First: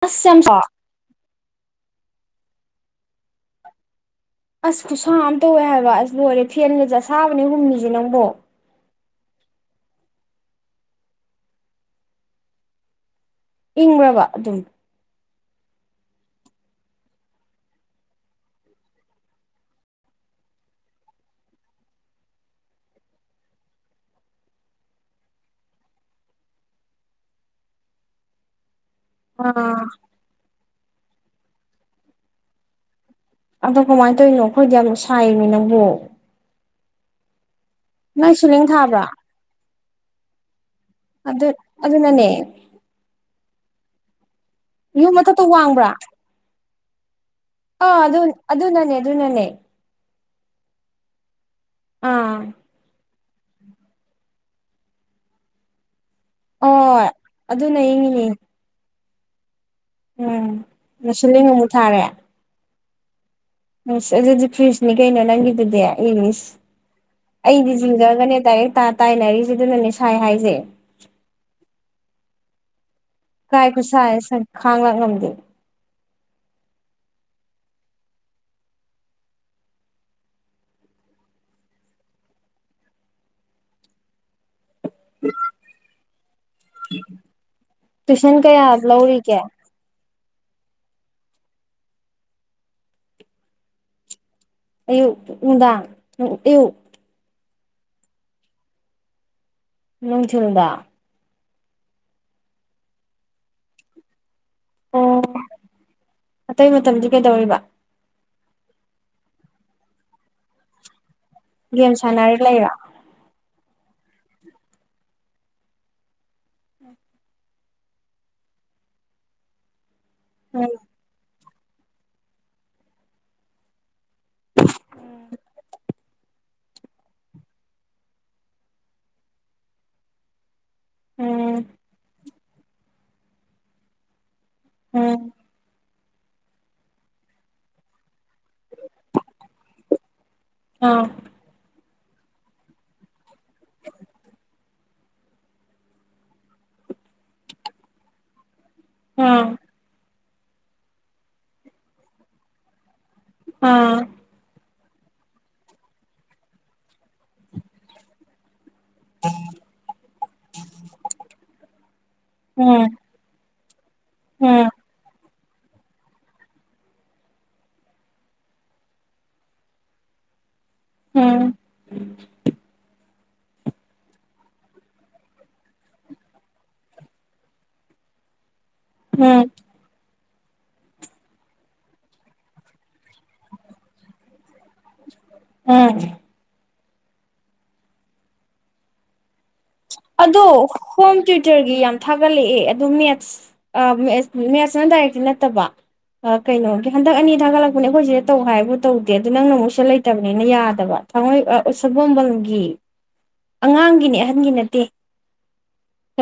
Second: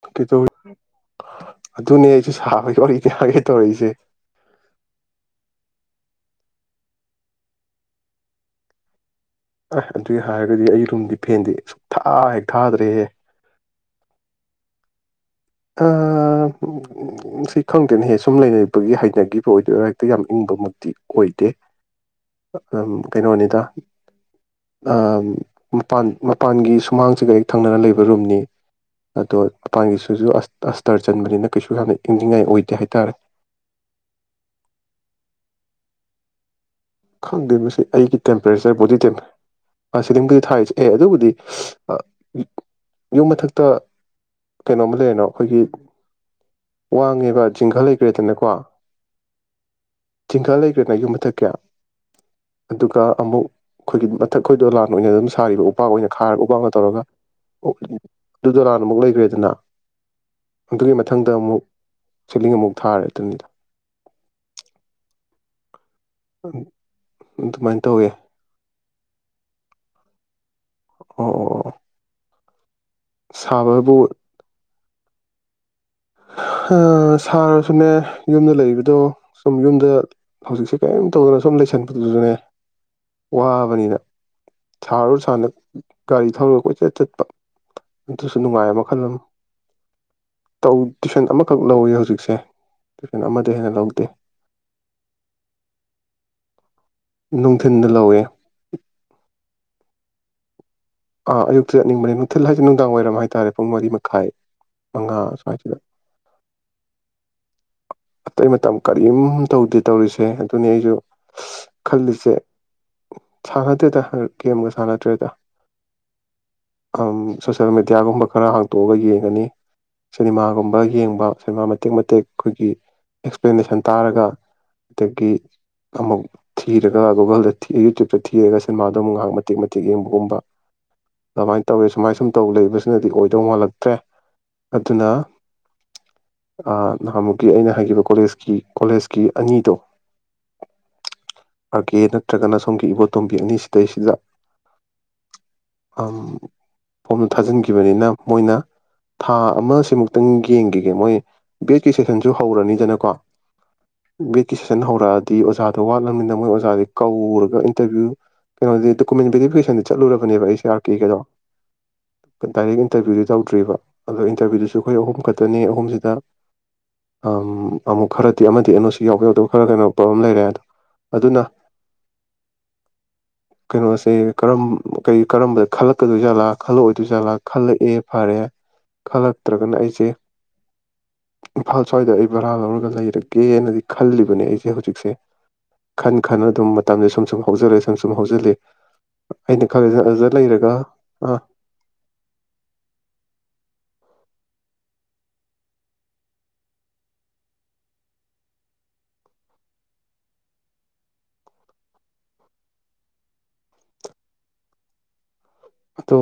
ꯑꯁ ꯌꯥꯝ ꯑꯗꯨꯅ ꯁꯥ ꯑꯗꯨꯅꯦ ꯁꯥꯕꯩ ꯑꯣꯏ ꯍꯥꯏꯒꯦ ꯇꯧꯔꯛꯏꯁꯦ ꯑꯁ ꯈꯨꯁꯥ ꯑꯃ ꯇꯧꯋꯦ ꯍꯥꯏꯕ ꯑꯁ ꯂꯣꯏꯔꯦ ꯐꯦꯟꯒꯁꯦ ꯑꯁꯥꯕꯅꯦ ꯍꯨꯝꯃꯤꯁꯦ ꯅꯪꯕꯣ ꯑꯁ ꯑꯗꯨꯏ ꯍꯥꯏꯔꯒꯗꯤ ꯑꯩ ꯔꯨꯝꯗꯤ ꯐꯦꯟꯗꯤ ꯁꯨꯡꯊꯥ ꯍꯦꯛ ꯊꯥꯗ꯭ꯔꯦꯍꯦ ꯏꯪꯕꯔ꯭ ꯕ ꯑꯗꯨꯝ [unintelligible] ꯁꯤ ꯈꯪꯗꯦꯅꯍꯦꯛ ꯁꯨꯝ ꯂꯩꯅꯅꯕꯒꯤ ꯍꯩꯅꯈꯤꯕꯒꯤ ꯑꯣꯏꯗꯣꯏꯔ ꯍꯦꯛꯇ ꯌꯥꯝ ꯏꯪꯕꯃꯛꯇꯤ ꯑꯣꯏꯗꯦ ꯑꯝ ꯀꯩꯅꯣꯅꯤꯗ ꯃꯄꯥꯟ ꯃꯄꯥꯟꯒꯤ ꯁꯨꯃꯥꯡꯁꯤꯒꯩ ꯊꯪꯅꯅ ꯂꯩꯕ ꯔꯨꯝꯅꯤ ꯑꯗꯣ ꯑꯥ ꯃꯄꯥꯥꯟꯒꯤꯁꯨ ꯑꯁꯇꯔ ꯆꯟꯕꯅꯤꯅ ꯀꯩꯁꯨ ꯌꯥꯝꯅ ꯏꯪꯅꯤꯡꯉꯥꯏ ꯑꯣꯏꯗꯦ ꯍꯥꯏꯇꯥꯔꯦ ꯑꯗꯣ ꯀꯃꯥꯏꯅ ꯇꯧꯔꯤꯅꯣ ꯑꯩꯈꯣꯏꯗꯤ ꯌꯥꯝ ꯁꯥꯏꯔꯤꯅꯦ ꯅꯪꯕꯨ ꯈꯪꯗꯦ ꯃꯁꯤ ꯑꯩꯒꯤ ꯅꯣꯏ ꯁꯤꯂꯤꯡ ꯇꯦꯝꯄꯔꯦꯆꯔ ꯕꯣꯗꯤ ꯊꯥꯕ꯭ꯔꯥ ꯁꯤꯂꯤꯕꯨꯗꯤ ꯊꯥꯏꯁꯦ ꯑꯦ ꯑꯗꯨꯕꯨꯗꯤ ꯑꯗꯨ ꯑꯗꯨꯅꯅꯦ ꯌꯨꯝ ꯃꯊꯛꯇ ꯌꯨꯝ ꯃꯊꯛꯇ ꯋꯥꯡꯕ꯭ꯔꯥ ꯋꯥꯉꯦ ꯑ ꯑꯗꯨ ꯑꯗꯨ ꯅꯅꯦ ꯑꯗꯨ ꯅꯅꯦ ꯆꯤꯡꯈꯥ ꯂꯩꯈ꯭ꯔꯦꯅ ꯌꯨꯝ ꯃꯊꯛ ꯀꯌꯥ ꯑꯥ ꯑꯃꯨꯛ ꯑꯩꯈꯣꯏꯒꯤ ꯃꯊꯛ ꯑꯩꯈꯣꯏꯗꯣ ꯂꯥꯟ ꯑꯣꯏꯅ ꯑꯗꯨꯝ ꯁꯥꯔꯤꯕ ꯎꯄꯥꯛ ꯑꯣꯏꯅ ꯈꯥꯔꯒ ꯎ ꯋꯥꯡꯒ ꯇꯧꯔꯒ ꯍꯣꯏ ꯑꯗꯨꯅ ꯏꯪꯉꯤꯅꯤ ꯑꯗꯨꯗꯣ ꯂꯥꯟꯅ ꯑꯃꯨꯛ ꯂꯩ ꯋꯦꯗꯅꯥ ꯎꯝ ꯉ ꯁꯤꯂꯡ ꯑꯃꯨꯛ ꯊꯥꯔꯦ ꯁꯤꯂꯤꯡ ꯑꯃꯨꯛ ꯊꯥꯔꯦ ꯑꯗꯨꯅꯤꯗ ꯅꯁ ꯑꯗꯨꯗꯤ ꯐ꯭ꯔꯤꯖꯅꯤ ꯀꯩꯅ ꯅꯪꯈꯤꯗꯨꯗꯤ ꯑꯩ ꯃꯤꯁ ꯑꯩꯗꯤ ꯑꯗꯨꯃꯥꯏꯅ ꯇꯧꯋꯦ ꯆꯤꯡꯖꯒꯅꯦ ꯗꯥꯏꯔꯦꯛ ꯇꯥ ꯇꯥꯏꯅꯔꯤꯁꯤꯗꯨꯅꯅꯦ ꯁꯥꯏ ꯍꯥꯏꯁꯦ ꯑꯣ ꯑꯣ ꯀꯥꯏ ꯁꯥꯕꯕꯨ ꯈꯨꯁ ꯁꯥꯏ ꯈꯥꯡꯉ ꯂꯥꯛꯄ ꯉꯝꯗꯦ ꯍꯥ ꯁꯥꯔꯁꯨꯅꯦ ꯌꯨꯝꯗ ꯂꯩꯕꯗꯣ ꯁꯨꯝ ꯌꯨꯝꯗ ꯍꯧꯖꯤꯛꯁꯦ ꯀꯔꯤꯝ ꯇꯧꯗꯅ ꯁꯨꯝ ꯂꯩꯁꯟꯕꯗꯨꯁꯨꯅꯦ ꯋꯥꯕꯅꯤꯅ ꯁꯥꯔꯨꯔ ꯁꯥꯅ ꯒꯥꯔꯤ ꯊꯔꯣꯏ ꯀꯣꯏꯆꯠ ꯆꯠꯄ ꯇꯨꯏꯁꯟ ꯑꯗꯨꯁꯨ ꯀꯌꯥ ꯅꯨꯡꯉꯥꯏꯕ ꯃꯈꯜ ꯑꯃꯅꯤ ꯂꯧꯔꯤꯒꯦ ꯇꯧ ꯇꯤꯐꯤꯟ ꯑꯃꯈꯛ ꯂꯧꯋꯤ ꯍꯧꯖꯤꯛꯁꯦ ꯇꯤꯐꯟ ꯑꯃꯗ ꯍꯦꯟꯅ ꯂꯧꯗꯦ ꯑꯌꯨ ꯎꯗꯥꯡ ꯑꯌꯨ ꯅꯨꯡꯊꯤꯤꯟꯗ ꯂꯧꯋꯦ ꯅꯅꯨꯡ ꯆꯗ ꯑꯥ ꯑꯌꯨꯛꯇ ꯆꯠꯅꯤꯡꯕꯅꯦ ꯅꯨꯡꯊꯤꯜ ꯍꯥꯏꯁꯦ ꯅꯨꯡꯗꯥꯡ ꯋꯥꯏꯔꯝ ꯍꯥꯏꯇꯥꯔꯦ ꯄꯨꯡ ꯃꯔꯤ ꯃꯈꯥꯏ ꯑꯣ ꯃꯉꯥ ꯁ꯭ꯋꯥꯏꯁꯤꯗ ꯑꯇꯩ ꯃꯇꯝꯗꯤ ꯀꯩꯗꯧꯔꯤꯕ ꯑꯇꯩ ꯃꯇꯝ ꯀꯔꯤꯝ ꯇꯧꯗꯦ ꯇꯧꯔꯤꯁꯦ ꯑꯗꯨꯅꯤ ꯑꯩꯁꯨ ꯒꯦꯝ ꯈꯜꯂꯤꯁꯦ ꯁꯥꯟꯅꯔꯤꯒ ꯂꯩꯔ ꯁꯥꯟꯅꯗꯦꯗ ꯒꯦꯝꯒ ꯁꯥꯟꯅꯗ꯭ꯔꯦꯗ ꯁꯣꯁꯦꯜ ꯃꯦꯗꯤꯌꯥꯒꯨꯝꯕ ꯈꯔ ꯍꯥꯡꯇꯣꯛꯑꯒ ꯌꯦꯡꯉꯅꯤ ꯎꯝ ꯁꯤꯅꯦꯃꯥꯒꯨꯝꯕ ꯌꯦꯡꯕ ꯁꯤꯅꯦꯃꯥ ꯃꯇꯦꯛ ꯃꯇꯦꯛ ꯑꯩꯈꯣꯏꯒꯤ ꯑꯦꯛꯁꯄ꯭ꯂꯅꯦꯁꯟ ꯇꯥꯔꯒ ꯑꯗꯒꯤ ꯑꯃꯨꯛ ꯊꯤꯔꯒ ꯒꯨꯒꯜꯗ ꯌꯨꯇ꯭ꯌꯨꯕꯇ ꯊꯤꯔꯒ ꯁꯤꯅꯦꯃꯥꯗ ꯑꯃꯨꯛ ꯉꯥꯏꯍꯥꯛ ꯃꯇꯤꯦꯛ ꯃꯇꯦꯛ ꯌꯦꯡꯕꯒꯨꯝꯕ ꯎꯝ ꯀꯃꯥꯏꯅ ꯇꯧꯋꯤ ꯁꯨꯃꯥꯏ ꯁꯨꯝ ꯃꯇꯧ ꯂꯩꯕꯁꯤꯅꯗꯤ ꯑꯣꯏꯗꯧ ꯃꯥꯜꯂꯛꯇ꯭ꯔꯦ ꯑꯗꯨꯅ ꯎꯝ ꯑ ꯅꯃꯨ ꯀ ꯑꯩꯅ ꯍꯥꯏꯈꯤꯕ ꯀꯣꯂꯦꯖ ꯀꯣꯂꯦꯖꯀꯤ ꯑꯅꯤꯗꯣ ꯑꯥ ꯀꯦ ꯅꯠꯇ꯭ꯔꯒꯅ ꯁꯣꯝꯒꯤ ꯏꯕꯣꯇꯣꯝꯕꯤ ꯑꯅꯤꯁꯤꯗꯩꯁꯤꯗ ꯄꯣꯝꯅ ꯊꯥꯖꯤꯟꯈꯤꯕꯅꯤꯅ ꯃꯣꯏꯅ ꯊꯥ ꯑꯥ ꯑꯃ ꯁꯤꯃꯨꯛꯇ ꯈꯤꯇꯪ ꯌꯦꯡꯈꯤꯒꯦ ꯃꯣꯏ ꯁꯦꯁꯟꯁꯨ ꯍꯧꯔꯅꯤꯗꯅꯀꯣ ꯑꯥ ꯁꯟ ꯍꯧꯔꯛꯑꯗꯤ ꯑꯣꯖꯥꯗꯣ ꯋꯥꯠꯂꯕꯅꯤꯅ ꯃꯣꯏ ꯑꯣꯖꯥꯗꯤ ꯀꯧꯔꯒ ꯏꯟꯇꯔꯚꯤꯌꯨ ꯀꯩꯅꯣꯗꯤ ꯗꯣꯀꯨꯃꯦꯟ ꯕꯦꯔꯤꯐꯤꯀꯦꯁꯟꯗ ꯆꯠꯂꯨꯔꯕꯅꯦꯕ ꯑꯩꯁꯦ ꯑꯥꯔ ꯀꯦ ꯀꯩꯗꯣ ꯗꯥꯏꯔꯦꯛ ꯎꯝ ꯏꯟꯇꯔꯚ꯭ꯌꯨꯗꯤ ꯇꯧꯗ꯭ꯔꯤꯕ ꯑꯗꯣ ꯎꯝ ꯏꯟꯇꯔꯚ꯭ꯌꯨꯗꯨꯁꯨ ꯑꯩꯈꯣꯏ ꯑꯍꯨꯝꯈꯛ ꯑꯗꯨꯅꯤ ꯑꯍꯨꯝꯁꯤꯗ ꯑꯃꯨꯛ ꯈꯔꯗꯤ ꯑꯃꯗꯤ ꯑꯅꯣꯁꯤ ꯌꯥꯎꯕ ꯌꯥꯎꯗꯕ ꯈꯔ ꯀꯩꯅꯣ ꯄ꯭ꯔꯣꯕ꯭ꯂꯦꯝ ꯂꯩꯔꯦ ꯑꯗꯣ ꯑꯗꯨꯅ ꯎꯝ ꯀꯩꯅꯣꯁꯦꯔꯝ ꯀ ꯀꯔꯝꯕꯗ ꯈꯜꯂꯛꯀꯗꯣꯏꯖꯥꯠꯂꯥ ꯈꯜꯂꯛꯑꯣꯏꯗꯣꯏꯖꯥꯠꯂꯥ ꯈꯜꯂꯛꯑꯦ ꯐꯔꯦ ꯎꯝ ꯈꯜꯂꯛꯇ꯭ꯔꯒꯅ ꯑꯩꯁꯦ ꯏꯝꯐꯥꯜ ꯁ꯭ꯋꯥꯏꯗ ꯑꯩ ꯕꯔꯥ ꯂꯧꯔꯒ ꯂꯩꯔꯒꯦꯅꯗꯤ ꯈꯜꯂꯤꯕꯅꯦ ꯑꯩꯁꯦ ꯍꯧ ꯍꯧꯖꯤꯛꯁꯦ ꯎꯝ ꯈꯟ ꯈꯅ ꯑꯗꯨꯝ ꯃꯇꯝꯁ ꯁꯨꯝ ꯁꯨꯝ ꯍꯧꯖꯜꯛꯏ ꯁꯨꯝ ꯁꯨꯝ ꯍꯧꯖꯤꯜꯂꯤ ꯑꯩꯅ ꯈꯜꯂꯤꯁꯤꯅ ꯑꯗꯨꯗ ꯑꯗꯣ ꯂꯩꯔꯒ ꯍꯣꯝ ꯑꯥ ꯇ꯭ꯌꯨꯇꯔꯒꯤ ꯌꯥꯝ ꯊꯥꯒꯠꯂꯛꯑꯦ ꯑꯗꯨꯗꯣ ꯃꯦꯠꯁ ꯃꯦꯠꯁꯤꯅ ꯗꯥꯏꯔꯦꯛꯇꯤ ꯅꯠꯇꯕ ꯀꯩꯅꯣꯒꯤ ꯍꯟꯗꯛ ꯑꯅꯤ ꯊꯥꯒꯠꯂꯛꯄꯅꯦ ꯑꯩꯈꯣꯏ ꯁꯤꯗ ꯇꯧ ꯍꯥꯏꯕꯨ ꯇꯧꯗꯦ ꯑꯗꯨ ꯅꯪꯅ ꯑꯃꯨꯛ ꯁꯦ ꯂꯩꯇꯕꯅꯤꯅ ꯌꯥꯗꯕ ꯊꯥꯡꯃꯣꯏ ꯁꯒꯣꯕꯝꯒꯤ ꯑꯉꯥꯡꯒꯤꯅꯦ ꯑꯍꯟꯒꯤ ꯅ ꯇꯦ ꯑꯗꯨꯣ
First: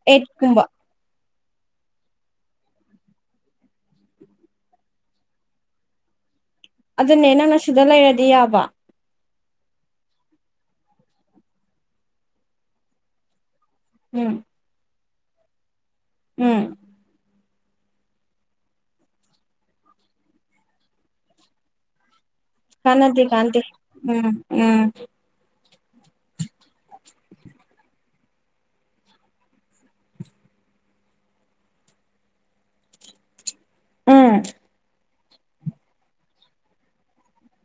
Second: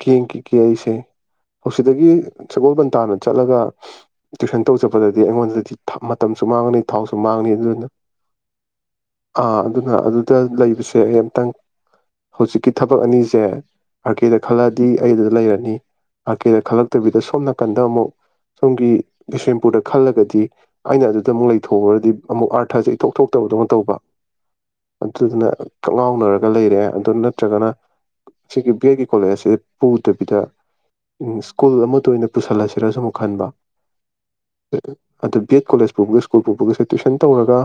ꯀ ꯀ ꯀꯁꯦ ꯍꯧꯛꯇꯗꯒꯤ ꯁꯒꯣꯜꯕꯟ ꯇꯥꯅ ꯆꯠꯂꯒ ꯇ꯭ꯋꯏꯁꯟ ꯇꯧ ꯆꯠꯄꯗꯗꯤ ꯑꯩꯉꯣꯟꯗꯗꯤ ꯃꯇꯝ ꯑꯗꯨꯅꯦ ꯅꯪꯅ ꯁꯤꯗ ꯂꯩꯔꯗꯤ ꯌꯥꯕ ꯑꯥ ꯑꯗꯨꯅ ꯑꯗꯨꯗ ꯂꯩꯕꯁꯦ ꯑꯝꯇꯪ ꯍꯧꯖꯤꯛꯀꯤ ꯊꯕꯛ ꯑꯅꯤꯁꯦ ꯑꯥꯔꯀꯦꯗ ꯎꯝ ꯈꯜꯂꯗꯤ ꯑꯩꯗꯨꯗ ꯂꯩꯔꯅꯤ ꯎꯝ ꯑꯀꯦꯗ ꯈꯜꯂꯛꯇꯕꯤꯗ ꯁꯣꯝꯅ ꯀꯟꯗ ꯑꯃꯨꯛ ꯁꯣꯝꯒꯤ ꯕꯤꯁꯦꯝꯄꯨꯔꯗ ꯈꯜꯂꯒꯗꯤ ꯑꯩꯅ ꯑꯗꯨꯗ ꯑꯃꯨꯛ ꯂꯩꯊꯣꯛꯎꯨꯔꯗꯤ ꯑꯃꯨꯛ ꯑꯥꯔꯊꯁꯦ ꯏꯊꯣꯛ ꯀꯥꯟꯅꯗꯦ ꯀꯥꯟꯗꯦ ꯊꯣꯛꯇꯕꯗꯧꯅ ꯇꯧꯕ ꯎꯝ ꯎꯝ ꯑꯗꯨꯗꯨꯅ ꯀꯥꯛꯂꯥꯎꯅꯔꯒ ꯂꯩꯔꯦ ꯑꯗꯨ ꯅꯠꯇ꯭ꯔꯒꯅ ꯁꯤ ꯑꯩꯒꯤ ꯀꯣꯂꯦꯖꯁꯦ ꯄꯨꯗꯕꯤꯗ ꯎ ꯁ꯭ꯀꯨꯜ ꯑꯃꯗ ꯑꯣꯏꯅ ꯄꯨꯁꯜꯂꯁꯤꯔꯁꯨ ꯑꯃꯨꯛ ꯈꯟꯕ ꯎꯝ ꯍ ꯑꯗꯣ ꯕꯤ ꯑꯦꯠ ꯀꯣꯂꯦꯖ ꯄꯨꯕꯒ ꯁ꯭ꯀꯨꯜ ꯄꯨꯕꯒꯁꯦ ꯇꯨꯋꯏꯁꯟ ꯇꯧꯔꯒ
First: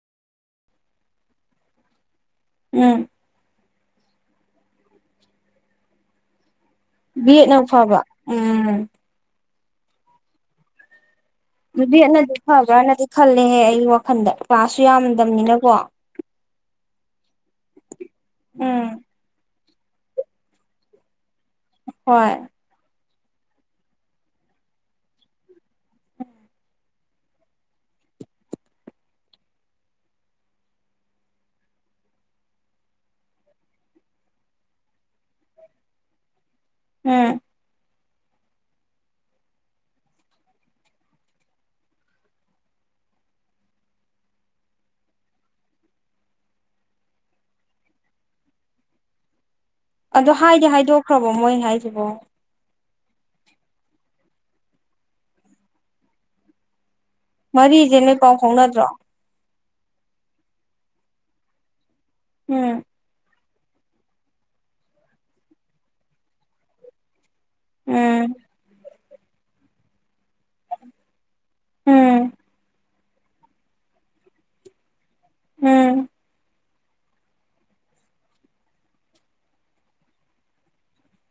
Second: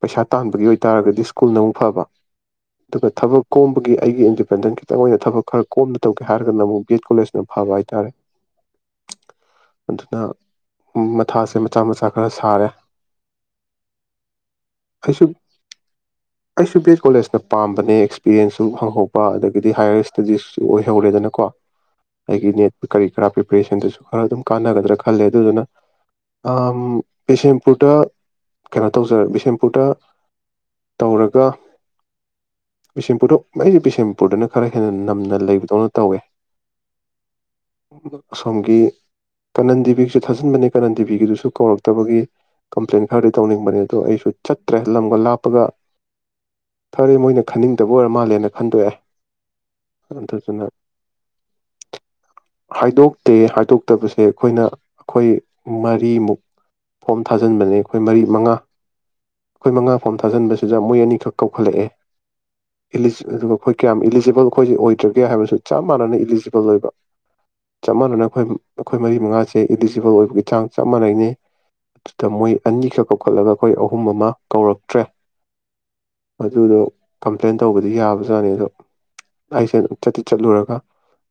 ꯄꯩꯁꯥ ꯇꯥꯟꯕꯒꯤ ꯑꯣꯏꯇꯥꯔꯒꯗꯤ ꯁ꯭ꯀꯨꯜꯅ ꯑꯃꯨꯛ ꯐꯕ ꯎꯝ ꯑꯗꯨꯒ ꯊꯕꯛ ꯀꯣꯝꯕꯒꯤ ꯑꯩꯒꯤ ꯏꯟꯗꯤꯄꯦꯟꯗꯦꯟꯁ ꯇꯃꯣꯏꯅ ꯊꯕꯛ ꯈꯔ ꯀꯣꯝꯅ ꯇꯧꯒꯦ ꯍꯥꯏꯔꯒꯅ ꯑꯃꯨꯛ ꯕꯤ ꯑꯦꯠ ꯀꯣꯂꯦꯖꯅ ꯕꯤꯠꯅꯎ ꯐꯕ ꯍꯥꯏꯇꯥꯔꯦ ꯎꯝ ꯑꯗꯨꯅ ꯃꯊꯥꯁꯦ ꯃꯆꯥ ꯃꯆꯥ ꯈꯔ ꯑꯗꯨꯗꯤꯅꯗꯤ ꯁꯥꯔꯦ ꯐꯕ꯭ꯔꯅꯗꯤ ꯈꯜꯂꯦꯍꯦ ꯑꯩꯒꯤ ꯋꯥꯈꯜꯗ ꯀ꯭ꯂꯥꯁꯁꯨ ꯑꯩꯁꯨ ꯌꯥꯝꯗꯕꯅꯤꯅꯀꯣ ꯑꯩꯁꯨ ꯕꯤ ꯑꯦꯁ ꯀꯣꯂꯦꯖꯅ ꯄꯥꯝꯕꯅꯦꯁ ꯄꯦꯟꯁꯨ ꯎꯝ ꯍꯪꯍꯣꯛꯄ ꯑꯗꯒꯤ ꯑꯗꯤ ꯍꯥꯏꯌꯔ ꯏꯁꯇꯗꯤꯁꯁꯨ ꯑꯣꯏꯍꯧꯔꯦꯗꯅꯀꯣ ꯍꯣꯏ ꯍꯥꯏꯅꯦ ꯀꯔꯤ ꯀꯔꯥ ꯄ꯭ꯔꯤꯄꯦꯔꯦꯁꯟꯗꯨꯁꯨ ꯈꯔ ꯑꯗꯨꯝ ꯀꯥꯟꯅꯒꯗ꯭ꯔꯥ ꯈꯜꯂꯦ ꯑꯗꯨꯗꯨꯅ ꯕꯤꯁꯦꯝꯄꯨꯔꯗ ꯀꯩꯅꯣ ꯇꯧꯖ ꯕꯤꯁꯦꯝꯄꯨꯔꯗ ꯇꯧꯔꯒ ꯕꯤꯁꯦꯝꯄꯨꯔꯗ ꯑꯩꯁꯦ ꯕꯤꯁꯦꯝ ꯃꯅꯤꯄꯨꯔꯗꯅ ꯈꯔ ꯍꯦꯟꯅ ꯅꯝꯅ ꯂꯩꯕꯗꯧꯅ ꯇꯧꯋꯦ ꯎꯝ ꯑꯁꯣꯝꯒꯤ ꯀꯥꯅꯟ ꯇꯤꯕꯤꯒꯤꯁꯨ ꯊꯥꯖꯤꯟꯕꯅꯦ ꯀꯥꯅꯟ ꯇꯤꯕꯤꯒꯤꯗꯨꯁꯨ ꯀꯧꯔꯛꯇꯕꯒꯤ ꯀꯝꯄ꯭ꯂꯦꯟ ꯈꯔꯗꯤ ꯇꯧꯅꯤꯡꯕꯅꯦ ꯑꯗꯣ ꯑꯩꯁꯨ ꯆꯠꯇ꯭ꯔꯦ ꯂꯝꯒ ꯂꯥꯞꯄꯒ ꯈꯔꯦ ꯃꯣꯏꯅ ꯈꯟꯅꯤꯡꯗꯕ ꯑꯣꯏꯔ ꯃꯥꯜꯂꯦꯅ ꯈꯟꯗꯣꯛꯑꯦ ꯑꯗ ꯑꯗꯨꯗꯨꯅ ꯍꯥꯏꯗꯤ ꯍꯥꯏꯗꯣꯛꯈ꯭ꯔꯕꯣ ꯃꯣꯏ ꯍꯥꯏꯁꯤꯕꯣ ꯍꯥꯏꯗꯣꯛꯇꯦ ꯍꯥꯏꯗꯣꯛꯇꯕꯁꯦ ꯑꯩꯈꯣꯏꯅ ꯑꯩꯈꯣꯏ ꯃꯔꯤꯃꯨꯛ ꯐꯣꯝ ꯊꯥꯖꯤꯟꯕꯅꯦ ꯃꯔꯤꯁꯦ ꯑꯩꯈꯣꯏ ꯅꯣꯏ ꯃꯔꯤ ꯄꯥꯎ ꯃꯉꯥ ꯐꯥꯎꯅꯗ꯭ꯔꯣ ꯑꯩꯈꯣꯏ ꯃꯉꯥ ꯐꯣꯝ ꯊꯥꯖꯟꯕꯁꯤꯗ ꯃꯣꯏ ꯑꯅꯤꯈꯛ ꯀꯧꯈꯠꯂꯛꯑꯦ ꯎꯝ ꯏ ꯀꯌꯥꯝ ꯏꯂꯤꯖꯤꯕꯜ ꯑꯩꯈꯣꯏꯁꯦ ꯑꯣꯏꯗ꯭ꯔꯒꯦ ꯍꯥꯏꯕꯁꯨ ꯆꯞ ꯃꯥꯟꯅꯅ ꯏꯂꯤꯖꯤꯕꯜ ꯑꯣꯏꯕ ꯆꯞ ꯃꯥꯟꯅꯅ ꯎꯝ ꯑꯩꯈꯣꯏ ꯑꯩꯈꯣꯏ ꯃꯔꯤ ꯃꯉꯥꯁꯦ ꯏꯗꯤꯖꯤꯕꯜ ꯑꯣꯏꯕꯒꯤ ꯆꯥꯡ ꯆꯞ ꯃꯥꯟꯅꯩꯅꯦ ꯑꯗꯨꯗ ꯎꯝ ꯃꯣꯏ ꯑꯅꯤꯈꯛ ꯆꯥꯎꯈꯠꯂꯒ ꯑꯩꯈꯣꯏ ꯑꯍꯨꯝ ꯑꯃ ꯀꯧꯔꯛꯇ꯭ꯔꯦ ꯎꯝ ꯑꯗꯨꯗꯣ ꯀꯝꯄ꯭ꯂꯦꯟ ꯇꯧꯕꯗꯤ ꯌꯥꯕꯖꯥꯅꯤ ꯑꯗꯣ ꯑꯩꯁꯦ ꯑꯗꯨꯝ ꯆꯠꯇꯤ ꯆꯠꯂꯨꯔꯒ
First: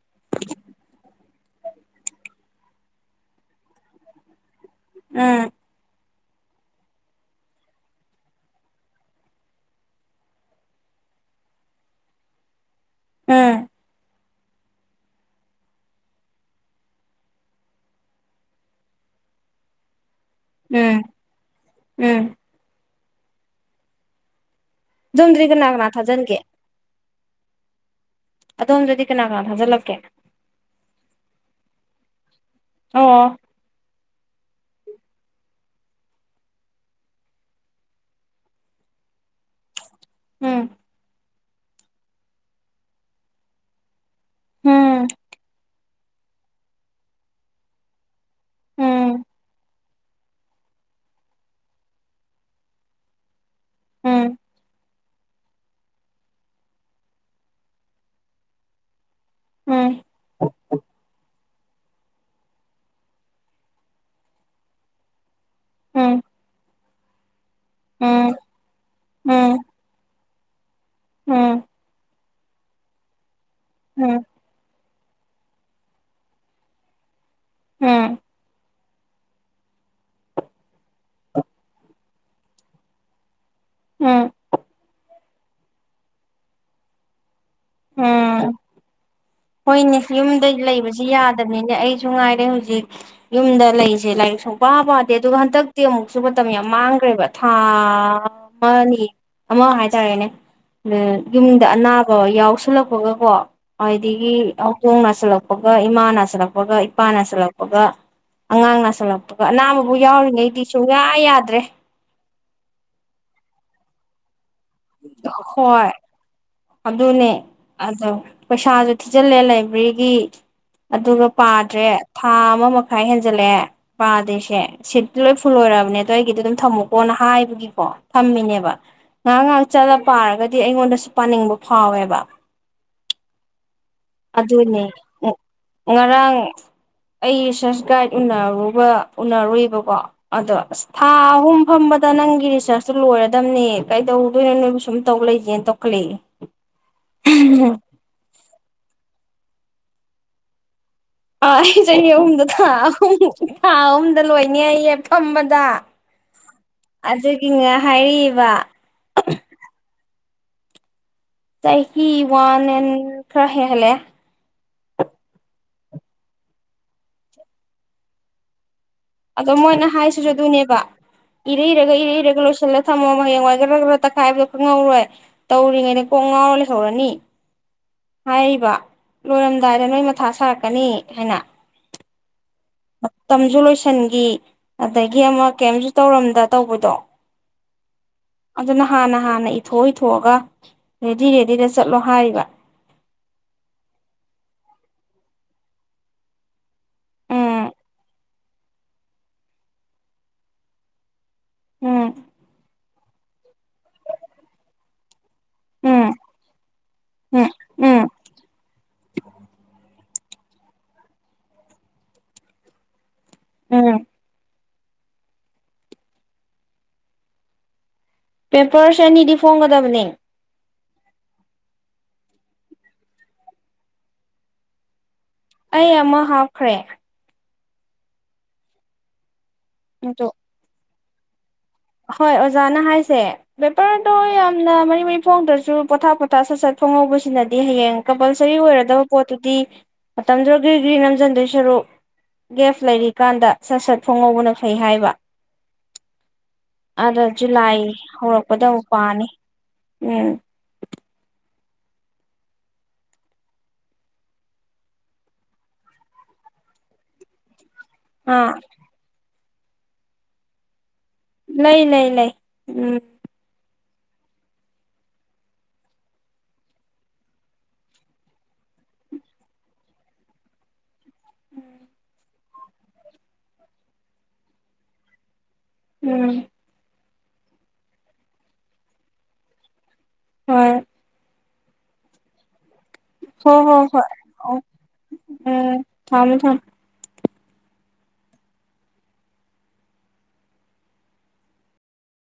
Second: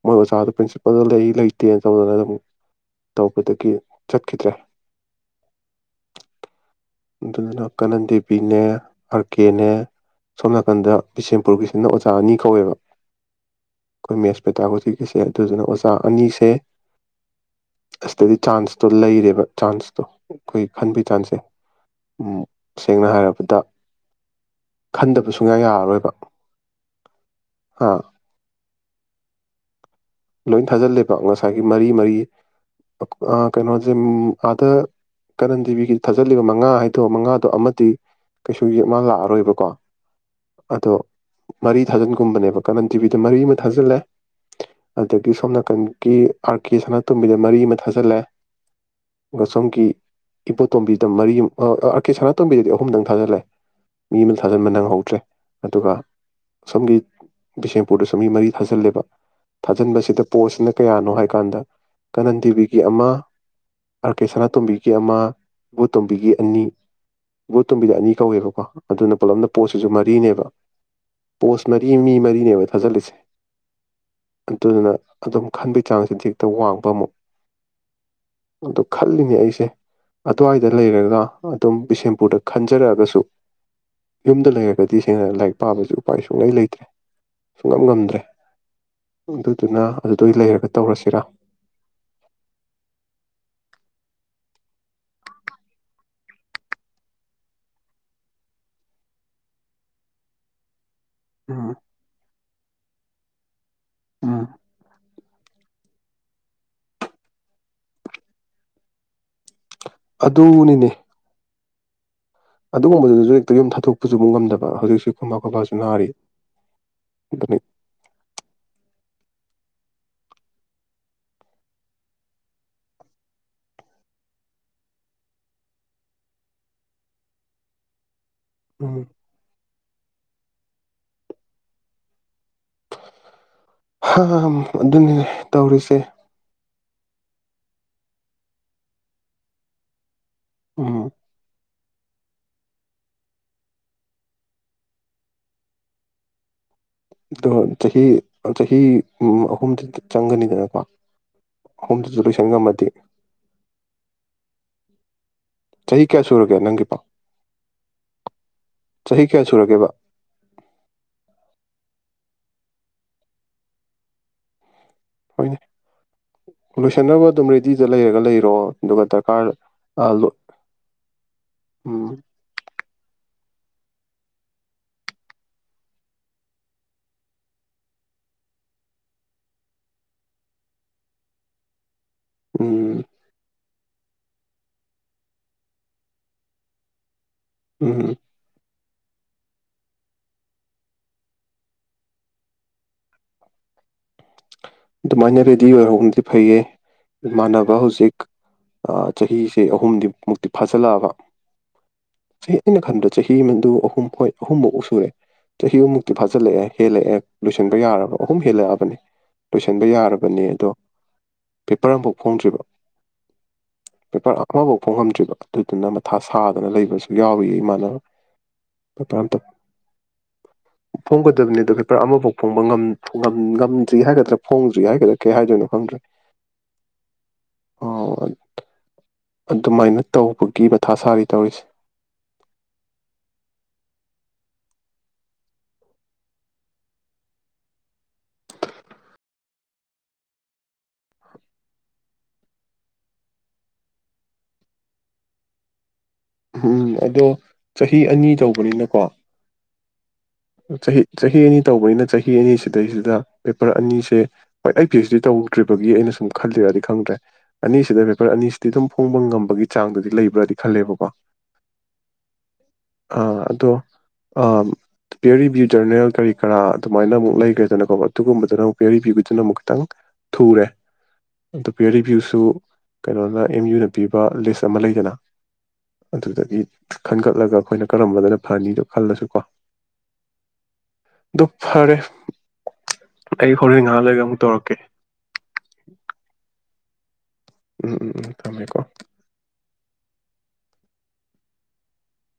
ꯃꯣꯏ ꯑꯣꯖꯥꯗꯣ ꯄ꯭ꯔꯤꯟꯁꯤꯄꯥꯜꯗ ꯂꯩ ꯂꯩꯇꯦꯅ ꯇꯧꯗꯅ ꯑꯗꯨꯝ ꯇꯧꯕꯗꯒꯤ ꯆꯠꯈꯤꯗ꯭ꯔꯦ ꯎꯝ ꯑꯗꯨꯗꯨꯅ ꯀꯥꯅꯟ ꯗꯦꯕꯤꯅꯦ ꯑꯥꯔ ꯀꯦꯅꯦ ꯁꯣꯝ ꯅꯥꯀꯟꯗ ꯕꯤꯁꯦꯝꯄꯨꯔꯒꯤꯁꯤꯅ ꯑꯣꯖꯥ ꯆ ꯑꯅꯤ ꯀꯧꯋꯦꯕ ꯎꯝ ꯑꯩꯈꯣꯏ ꯃꯦꯠꯁ ꯄꯦꯇꯥꯒꯣꯊꯤꯒꯤꯁꯦ ꯑꯗꯨꯗꯨꯅ ꯑꯣꯖꯥ ꯑꯅꯤꯁꯦ ꯑꯁꯤꯁꯇꯗꯤ ꯆꯥꯟꯁꯇꯣ ꯂꯩꯔꯦꯕ ꯆꯥꯟꯁꯇꯣ ꯑꯩꯈꯣꯏ ꯎꯝ ꯈꯟꯕꯒꯤ ꯆꯥꯟꯁꯦ ꯎꯝ ꯁꯦꯡꯅ ꯍꯥꯏꯔꯕꯗ ꯨꯑꯝꯗ꯭ꯔꯤꯒꯅꯅꯥꯒꯅꯥ ꯊꯖꯅꯒꯦ ꯑꯥ ꯑꯗꯣꯝꯗꯗꯤ ꯀꯅꯥ ꯀꯅꯥ ꯊꯥꯖꯤꯜꯂꯛꯀꯦꯅ ꯂꯣꯏ ꯊꯥꯖꯤꯜꯂꯦꯕ ꯉꯁꯥꯏꯒꯤ ꯃꯔꯤ ꯃꯔꯤ ꯑꯣ ꯑ ꯀꯩꯅꯣ ꯑ ꯑꯥꯗ ꯀꯔꯟ ꯗꯦꯕꯤꯒꯤ ꯊꯥꯖꯜꯂꯤꯕ ꯃꯉꯥ ꯍꯥꯏꯗꯣ ꯃꯉꯥꯗꯣ ꯑꯃꯗꯤ ꯀꯩꯁꯨ ꯌꯦ ꯃꯥ ꯂꯥꯛꯑꯔꯣꯏꯕꯀꯣ ꯎꯝ ꯑꯗꯣ ꯃꯔꯤ ꯊꯥꯖꯤꯟꯒꯨꯝꯕꯅꯦꯕ ꯀꯔꯝ ꯇꯤꯚꯤꯗ ꯃꯔꯤ ꯑꯃ ꯊꯥꯖꯤꯜꯂꯦ ꯎꯝ ꯑꯗꯒꯤ ꯁꯣꯝ ꯅꯥꯀꯟ ꯀꯤ ꯑꯥꯔ ꯀꯦ ꯁꯅꯥꯇꯣꯝꯕꯤꯗ ꯃꯔꯤ ꯑꯃ ꯊꯥꯖꯜꯂꯦ ꯎꯝ ꯑꯗꯨꯒ ꯁꯣꯝꯒꯤ ꯏꯕꯣꯇꯣꯝꯕꯤꯗ ꯃꯔꯤ ꯑꯃ ꯑꯥꯔ ꯀꯦ ꯁꯅꯥꯇꯣꯝꯕꯤꯗꯗꯤ ꯑꯍꯨꯝꯗꯪ ꯊꯥꯖꯜꯂꯦ ꯃꯤ ꯑꯃ ꯎꯝ ꯊꯥꯖꯤꯟꯕ ꯅꯪꯍꯧꯗ꯭ꯔꯦ ꯑꯗꯨꯒ ꯁꯣꯝꯒꯤ ꯕꯤꯁꯦꯝꯄꯨꯔꯗꯁꯨ ꯃꯤ ꯃꯔꯤ ꯊꯥꯖꯤꯜꯂꯦꯕ ꯎꯝ ꯎꯝ ꯊꯥꯖꯤꯟꯕꯁꯤꯗ ꯄꯣꯠꯁꯤꯅ ꯀꯌꯥꯅꯣ ꯍꯥꯏꯀꯥꯟꯗ ꯀꯅꯟ ꯗꯦꯕꯤꯒꯤ ꯑꯃ ꯑꯥꯔ ꯀꯦ ꯁꯅꯥꯇꯣꯝꯕꯤꯒꯤ ꯑꯃ ꯎꯝ ꯏꯕꯣꯇꯣꯝꯕꯤꯒꯤ ꯑꯅꯤ ꯏꯕꯕꯨꯣꯠꯇꯣꯕꯤꯗ ꯑꯅꯤ ꯎꯝ ꯀꯧꯋꯦꯕꯀꯣ ꯑꯗꯨꯅ ꯄꯨꯣꯂꯞꯅ ꯄꯣꯠꯁꯤꯁꯨ ꯃꯔꯤꯅꯦꯕ [inaudible] ꯎꯝ ꯄꯣꯁ ꯃꯔꯤ ꯃꯤ ꯃꯔꯤ ꯊꯕ ꯊꯥ ꯆꯂꯤꯁ ꯎꯝ ꯑꯗꯨꯗꯨꯅ ꯑꯗꯨꯝ ꯈꯟꯕꯒꯤ ꯆꯥꯡꯁꯤꯗꯤ ꯍꯦꯛꯇ ꯋꯥꯡꯕ ꯑꯃꯨꯛ ꯎꯝ ꯑꯗꯨ ꯈꯜꯂꯤꯅꯦ ꯑꯩꯁꯦ ꯑꯗꯨ꯭ꯋꯥꯏꯗ ꯂꯩꯔꯒ ꯑꯗꯨꯝ ꯕꯤꯁꯦꯝꯄꯨꯔꯗ ꯈꯟꯖꯔꯛꯑꯒꯁꯨ ꯎꯝ ꯌꯨꯝꯗ ꯂꯩꯦꯒꯦ ꯏꯇꯤꯁꯤꯡꯅ ꯂꯥꯏꯔꯤꯛ ꯄꯥꯕꯁꯨ ꯎꯄꯥꯏ ꯁꯨꯡꯂꯩ ꯂꯩꯇ꯭ꯔꯦ ꯁꯨꯡꯉꯝ ꯉꯝꯗ꯭ꯔꯦ ꯎꯝ ꯑꯗꯨꯗꯨꯅ ꯍꯣꯏꯅꯦ ꯑꯗꯨꯗ ꯌꯨꯝꯗ ꯂꯩꯔꯒ ꯂꯩꯕꯕꯁꯤ ꯇꯧꯔꯁꯤꯔꯥ ꯌꯥꯗꯕꯅꯤꯅꯦ ꯑꯩꯁꯨ ꯉꯥꯏꯔꯦ ꯍꯧꯖꯤꯛ ꯌꯨꯝꯗ ꯂꯩꯁꯦ ꯂꯥꯏꯔꯤꯛ ꯁꯨꯡ ꯄ ꯄꯥꯗꯦ ꯑꯗꯨꯒ ꯍꯟꯗꯛꯇꯤ ꯑꯃꯨꯛꯁꯨ ꯃꯇꯝ ꯌꯥꯝ ꯃꯥꯡꯈ꯭ꯔꯦꯕ ꯊꯥ ꯑꯃꯅꯤ ꯑꯃ ꯍꯥꯏꯇꯥꯔꯦꯅꯦ ꯌꯨꯝꯗ ꯎꯝ ꯑꯅꯥꯕ ꯌꯥꯎꯏ ꯁꯂꯄꯣꯒꯦ ꯀꯣ ꯎꯝ ꯑꯗꯒꯤꯣꯡ ꯉꯁꯤꯜꯂꯛ ꯒ ꯏꯃꯥ ꯅꯥꯁꯤꯜꯂꯛꯄꯒ ꯏꯄꯥ ꯅꯥꯁꯤꯜꯂꯛꯄꯒ ꯑꯉꯥꯡ ꯅꯥꯁꯤꯜꯂꯛꯄꯒ ꯑꯅꯥꯃꯨ ꯑꯣ ꯌꯥꯎꯔꯤꯉꯩꯗꯤ ꯁꯨꯡꯌꯥ ꯌꯥꯗ꯭ꯔꯦ ꯑꯗꯨꯒꯨꯝꯕꯗꯨꯗꯁꯨ ꯍꯦꯛꯇ ꯌꯨꯝ ꯊꯥꯗꯣꯛꯄꯁꯨ ꯑꯃꯨꯛ ꯉꯝꯗꯕ ꯍꯧꯖꯤꯛꯁꯨ ꯈꯨꯕꯥ ꯈꯨꯕꯥꯁꯨ ꯍꯣꯏ ꯅꯥꯔꯤ ꯑꯗꯨꯅꯦ ꯑꯗꯨꯅꯤ ꯑꯗ ꯄꯩꯁꯥ ꯁꯨ ꯊꯤꯖꯤꯜꯂꯦ ꯂꯥꯏꯕ꯭ꯔꯦꯔꯤꯒꯤ ꯑꯗꯨꯒ ꯄꯥꯗ꯭ꯔꯦ ꯊꯥ ꯑꯃ ꯃꯈꯥꯏ ꯍꯦꯟꯖꯜꯂꯛꯑꯦ ꯄꯥꯗ꯭ꯔꯤꯁꯦ ꯁꯤꯠꯇꯤ ꯂꯣꯏ ꯐꯨꯜ ꯑꯣꯏꯣꯏꯔꯕꯅꯦꯗꯣ ꯑꯩꯒꯤꯗꯤ ꯑꯗꯨꯝ ꯊꯝꯃꯨꯀꯣꯅ ꯍꯥꯏꯕꯒꯤꯀꯣ ꯊꯝꯃꯤꯅꯦꯕ ꯎꯝ ꯉꯥꯏꯍꯥꯛ ꯉꯥꯛ ꯆꯗ ꯄꯥꯔꯒꯗꯤ ꯑꯩꯉꯣꯟꯗꯁꯨ ꯄꯥꯅꯤꯡꯕ ꯐꯥꯎꯋꯦꯕ ꯍꯥ ꯑꯗꯨꯅꯦ ꯑꯗꯨꯅꯤ ꯇꯧꯔꯤꯁꯦ ꯉꯔꯥꯡ ꯑꯩ ꯔꯤꯁꯔꯁ ꯒꯥꯏꯗ ꯎꯅꯔꯨꯕ ꯎꯅꯔꯨꯏꯕꯀꯣ ꯑꯗꯣ ꯎꯝ ꯁꯨꯝ ꯐꯝꯕꯗ ꯅꯪꯒꯤ ꯔꯤꯆꯥꯔꯖꯇꯨ ꯂꯣꯏꯔꯗꯝꯅꯦ ꯀꯩꯗꯧꯗꯣꯏꯅꯣ ꯅꯣꯏꯕꯨ ꯁꯨꯝ ꯇꯧ ꯂꯩꯒꯦꯅ ꯇꯧꯈꯠꯂꯛꯏꯦ ꯆꯍꯤ ꯆꯍꯤ ꯑꯍꯨꯝꯗꯨ ꯆꯪꯒꯅꯤꯗꯅꯀꯣ ꯑꯥ ꯑꯩ ꯆꯍꯤ ꯑꯍꯨꯝꯗꯨꯁꯨ ꯑꯍꯨꯝꯗ ꯂꯣꯏꯁꯟ ꯊꯥ ꯉꯝꯃꯗꯤ ꯑꯍꯨꯝ ꯊꯥ ꯑꯍꯨꯝꯗ ꯂꯣꯏꯅꯦ ꯑꯩꯌꯦ ꯐꯝꯕꯗ ꯆꯍꯤ ꯀꯌꯥ ꯁꯨꯔꯒꯦ ꯅꯪꯒꯤꯕꯣ ꯑꯗꯨꯒꯤꯅ ꯍꯥꯏꯕ ꯆꯍꯤ ꯀꯌꯥ ꯁꯨꯔꯒꯦꯕ ꯆꯥꯏ ꯍ ꯋꯥꯟ ꯑꯦꯟ ꯈꯔ ꯍꯦ ꯍꯜꯦ ꯍꯣꯏꯅꯦ ꯂꯣꯏꯁꯟꯅꯕ ꯑꯗꯨꯝ ꯔꯦꯗꯤꯗ ꯂꯩꯔꯒ ꯂꯩꯔꯣ ꯑꯗꯨꯒ ꯗꯔꯀꯥꯔ ꯑꯗ ꯃꯣꯏꯅ ꯑ ꯍꯥꯏꯁꯤꯁꯨ ꯂꯣ ꯑꯗꯨꯅꯦꯕ ꯏꯔꯩꯔꯒ ꯎꯝ ꯏꯔꯩꯔꯒ ꯂꯣꯏꯁꯤꯜꯂ ꯊꯝꯃ ꯍꯌꯦꯡꯋꯥꯏ ꯈꯗ꯭ꯔꯥ ꯈ꯭ꯔꯥ ꯇꯛꯈꯥꯏꯕꯗꯣ ꯈꯪꯍꯧꯔꯣꯏ ꯇꯧꯔꯤꯉꯩꯗ ꯀꯣꯛ ꯉꯥꯎꯔ ꯂꯩꯍꯧꯔꯅꯤ ꯍꯥꯏꯔꯤꯕ ꯂꯣꯏꯔꯝꯗꯥꯏꯗ ꯅꯣꯏ ꯃꯊꯥ ꯁꯥꯔꯛꯀꯅꯤ ꯍꯥꯏꯅ ꯎꯝ ꯇꯖꯨ ꯂꯣꯏꯁ ꯁꯟꯒꯤ ꯑꯗꯒꯤ ꯑꯃ ꯀꯔꯤꯝꯁꯨ ꯇꯧꯔꯝꯗ ꯇꯧꯕꯗꯣ ꯎꯝ ꯑꯗꯨꯅ ꯍꯥꯟꯅ ꯍꯥꯟꯅ ꯏꯊꯣꯛ ꯏꯊꯣꯛꯑꯒ ꯔꯦꯗꯤ ꯔꯦꯗꯤꯗ ꯆꯠꯂꯣ ꯍꯥꯏꯔꯤꯕ ꯑꯗꯨꯃꯥꯏꯅ ꯔꯦꯗꯤ ꯑꯣꯏꯍꯧꯕꯅꯗꯤ ꯐꯩꯌꯦ ꯎꯝ ꯏꯃꯥꯟꯅꯕ ꯍꯧꯖꯤꯛ ꯆꯍꯤꯁꯦ ꯑꯍꯨꯝꯗꯤ ꯃꯨꯛꯇꯤ ꯐꯥꯖꯤꯜꯂꯛꯑꯕ ꯎꯝ ꯆꯍꯤ ꯑꯩꯅ ꯈꯟꯕꯗ ꯆꯍꯤ ꯑꯃꯗꯨ ꯑꯍꯨꯝ ꯍꯣꯏ ꯑꯍꯨꯝꯐꯧ ꯁꯨꯔꯦ ꯆꯍꯤ ꯎꯝ ꯑꯃꯃꯨꯛꯇꯤ ꯐꯥꯖꯤꯜꯂꯛꯑꯦ ꯍꯦꯜꯂꯛꯑꯦ ꯎꯝ ꯂꯣꯏꯁꯤꯟꯕ ꯎꯝ ꯌꯥꯔꯕ ꯑꯍꯨꯝ ꯍꯦꯜꯂꯛꯑꯕꯅꯤ ꯂꯣꯏꯁꯤꯟꯕ ꯌꯥꯔꯕꯅꯦ ꯑꯗꯣ ꯄꯦꯄꯔ ꯑꯃꯝꯐꯥꯎ ꯐꯣꯡꯗ꯭ꯔꯤꯕ ꯎꯝ ꯄꯄ ꯑꯈꯕꯧ ꯐꯣꯡꯉꯝꯗ꯭ꯔꯤꯕ ꯑꯗꯨꯗꯨꯅ ꯃꯊꯥ ꯁꯥꯗꯅ ꯂꯩꯕꯁꯨ ꯌꯥꯎꯏ ꯏꯃꯥꯟꯅꯕꯅꯕ ꯄꯦꯄꯔꯁ ꯑꯅꯤꯗꯤ ꯐꯣꯡꯒꯗꯕꯅꯤ ꯐꯣꯡꯒꯗꯕꯅꯤꯗ ꯑꯃꯐꯥꯎ ꯐꯣꯡꯕ ꯉ ꯇꯔꯤ ꯍꯥꯏꯒ꯭ꯔꯥ ꯐꯣꯡꯗ꯭ꯔꯤ ꯍꯥꯏꯒꯗ꯭ꯔꯥ ꯀꯩ ꯍꯥꯏꯗꯣꯏꯅꯣ ꯑꯩ ꯈꯪꯗ꯭ꯔꯦ ꯑꯃ ꯍꯥꯞꯈ꯭ꯔꯦ ꯑꯣ ꯑꯗꯨꯃꯥꯏꯅ ꯑꯗꯨ ꯇꯧꯕꯒꯤ ꯊꯥꯁꯥꯔꯤ ꯇꯧꯔꯤꯁꯦ ꯍꯣꯏ ꯑꯣꯖꯥꯅ ꯍꯥꯏꯁꯦ ꯄꯕꯦꯄꯔꯗꯣ ꯌꯥꯝꯅ ꯃꯔꯤ ꯃꯔꯤ ꯐꯣꯡꯗ꯭ꯔꯁꯨ ꯄꯣꯊꯥ ꯄꯣꯊꯥ ꯁꯠ ꯁꯠ ꯐꯣꯡꯍꯧꯕꯁꯤꯅꯗꯤ ꯍꯌꯦꯡ ꯀꯝꯄꯜꯁꯔꯤ ꯑꯣꯏꯔꯗꯕ ꯄꯣꯠꯇꯨꯗꯤ ꯃꯇꯝꯗꯨꯗ ꯒ꯭ꯔꯤꯒ꯭ꯔꯤ ꯅꯁꯤꯟꯗꯣꯏ ꯁꯔꯨꯛ ꯒꯦꯐ ꯂꯩꯔꯤꯀꯥꯟꯗ ꯁꯠ ꯁꯠ ꯐꯣꯡꯍꯧꯕꯅ ꯐꯩ ꯍꯥꯏꯕ ꯎꯝ ꯑꯗ ꯑꯗꯣ ꯖꯨꯂꯥꯏ ꯆꯍꯤ ꯑꯅꯤ ꯍꯧꯔꯛꯄꯗ ꯑꯃꯨꯛ ꯇꯧꯕꯅꯤꯅꯀꯣ ꯄꯥꯅꯤ ꯎꯝ ꯆꯍꯤ ꯆꯍꯤ ꯑꯅꯤ ꯇꯧꯕꯅꯤꯅ ꯆꯍꯤ ꯑꯅꯤꯁꯤꯗꯩꯁꯤꯗ ꯄꯦꯄꯔ ꯑꯅꯤꯁꯦ ꯍꯣꯏ ꯑꯩ ꯄꯤ ꯑꯩꯆ ꯗꯤ ꯇꯧꯗ꯭ꯔꯤꯕꯒꯤ ꯑꯩꯅ ꯁꯨꯝ ꯈꯜꯂꯤꯔꯗꯤ ꯈꯪꯗ꯭ꯔꯦ ꯑꯅꯤꯁꯤꯗ ꯄꯦꯄꯔ ꯑꯥ ꯑꯅꯤꯁꯤꯗꯤ ꯑꯗꯨꯝ ꯐꯣꯡꯕ ꯉꯝꯃꯦ ꯒꯤ ꯆꯥꯡꯗꯨꯗꯤ ꯂꯩꯕ꯭ꯔꯥꯗꯤ ꯈꯜꯂꯦꯕꯀꯣ ꯂꯩ ꯂꯩ ꯂꯩ ꯎꯝ ꯄꯦꯌ ꯔꯤꯕ꯭ꯌꯨ ꯖꯔꯅꯦꯜ ꯀꯔꯤ ꯀꯔꯥ ꯑꯗꯨꯃꯥꯏꯅ ꯑꯃꯨꯛ ꯂꯩꯈ꯭ꯔꯦꯗꯅꯀꯣ ꯑꯗꯨꯒꯨꯝꯕꯗꯨꯅ ꯑꯃꯨꯛ ꯄꯤꯌ ꯔꯤꯕꯚ꯭ꯌꯨꯗꯨꯅ ꯑꯃꯨꯛ ꯈꯤꯇꯪ ꯊꯨꯔꯦ ꯑꯣ ꯄꯦꯌ ꯔꯤꯕꯚ꯭ꯌꯨꯁꯨ ꯀꯩꯅꯣꯅ ꯑꯦꯝ ꯌꯨꯅ ꯄꯤꯕ ꯂꯤꯁ ꯑꯃ ꯂꯩꯗꯅ ꯎꯝ ꯑꯗꯨꯗꯒꯤ ꯈꯟꯒꯠꯂꯒ ꯑꯩꯈꯣꯏꯅ ꯀꯔꯝꯕꯗꯅ ꯐꯅꯤꯗꯣ ꯈꯜꯂꯁꯨꯀꯣ ꯍꯣꯏ ꯗꯨ ꯐꯔꯦ ꯍ ꯑꯩ ꯍꯣ ꯍꯣꯔꯦꯟ ꯉꯥꯏꯍꯥꯛ ꯍꯣꯏ ꯂꯩꯔꯒ ꯑꯃꯨꯛ ꯎꯝ ꯇꯧꯔꯛꯀꯦ ꯊꯃ ꯊꯃ ꯎꯝ ꯎꯝ ꯎꯝ ꯊꯝꯃꯦꯀꯣ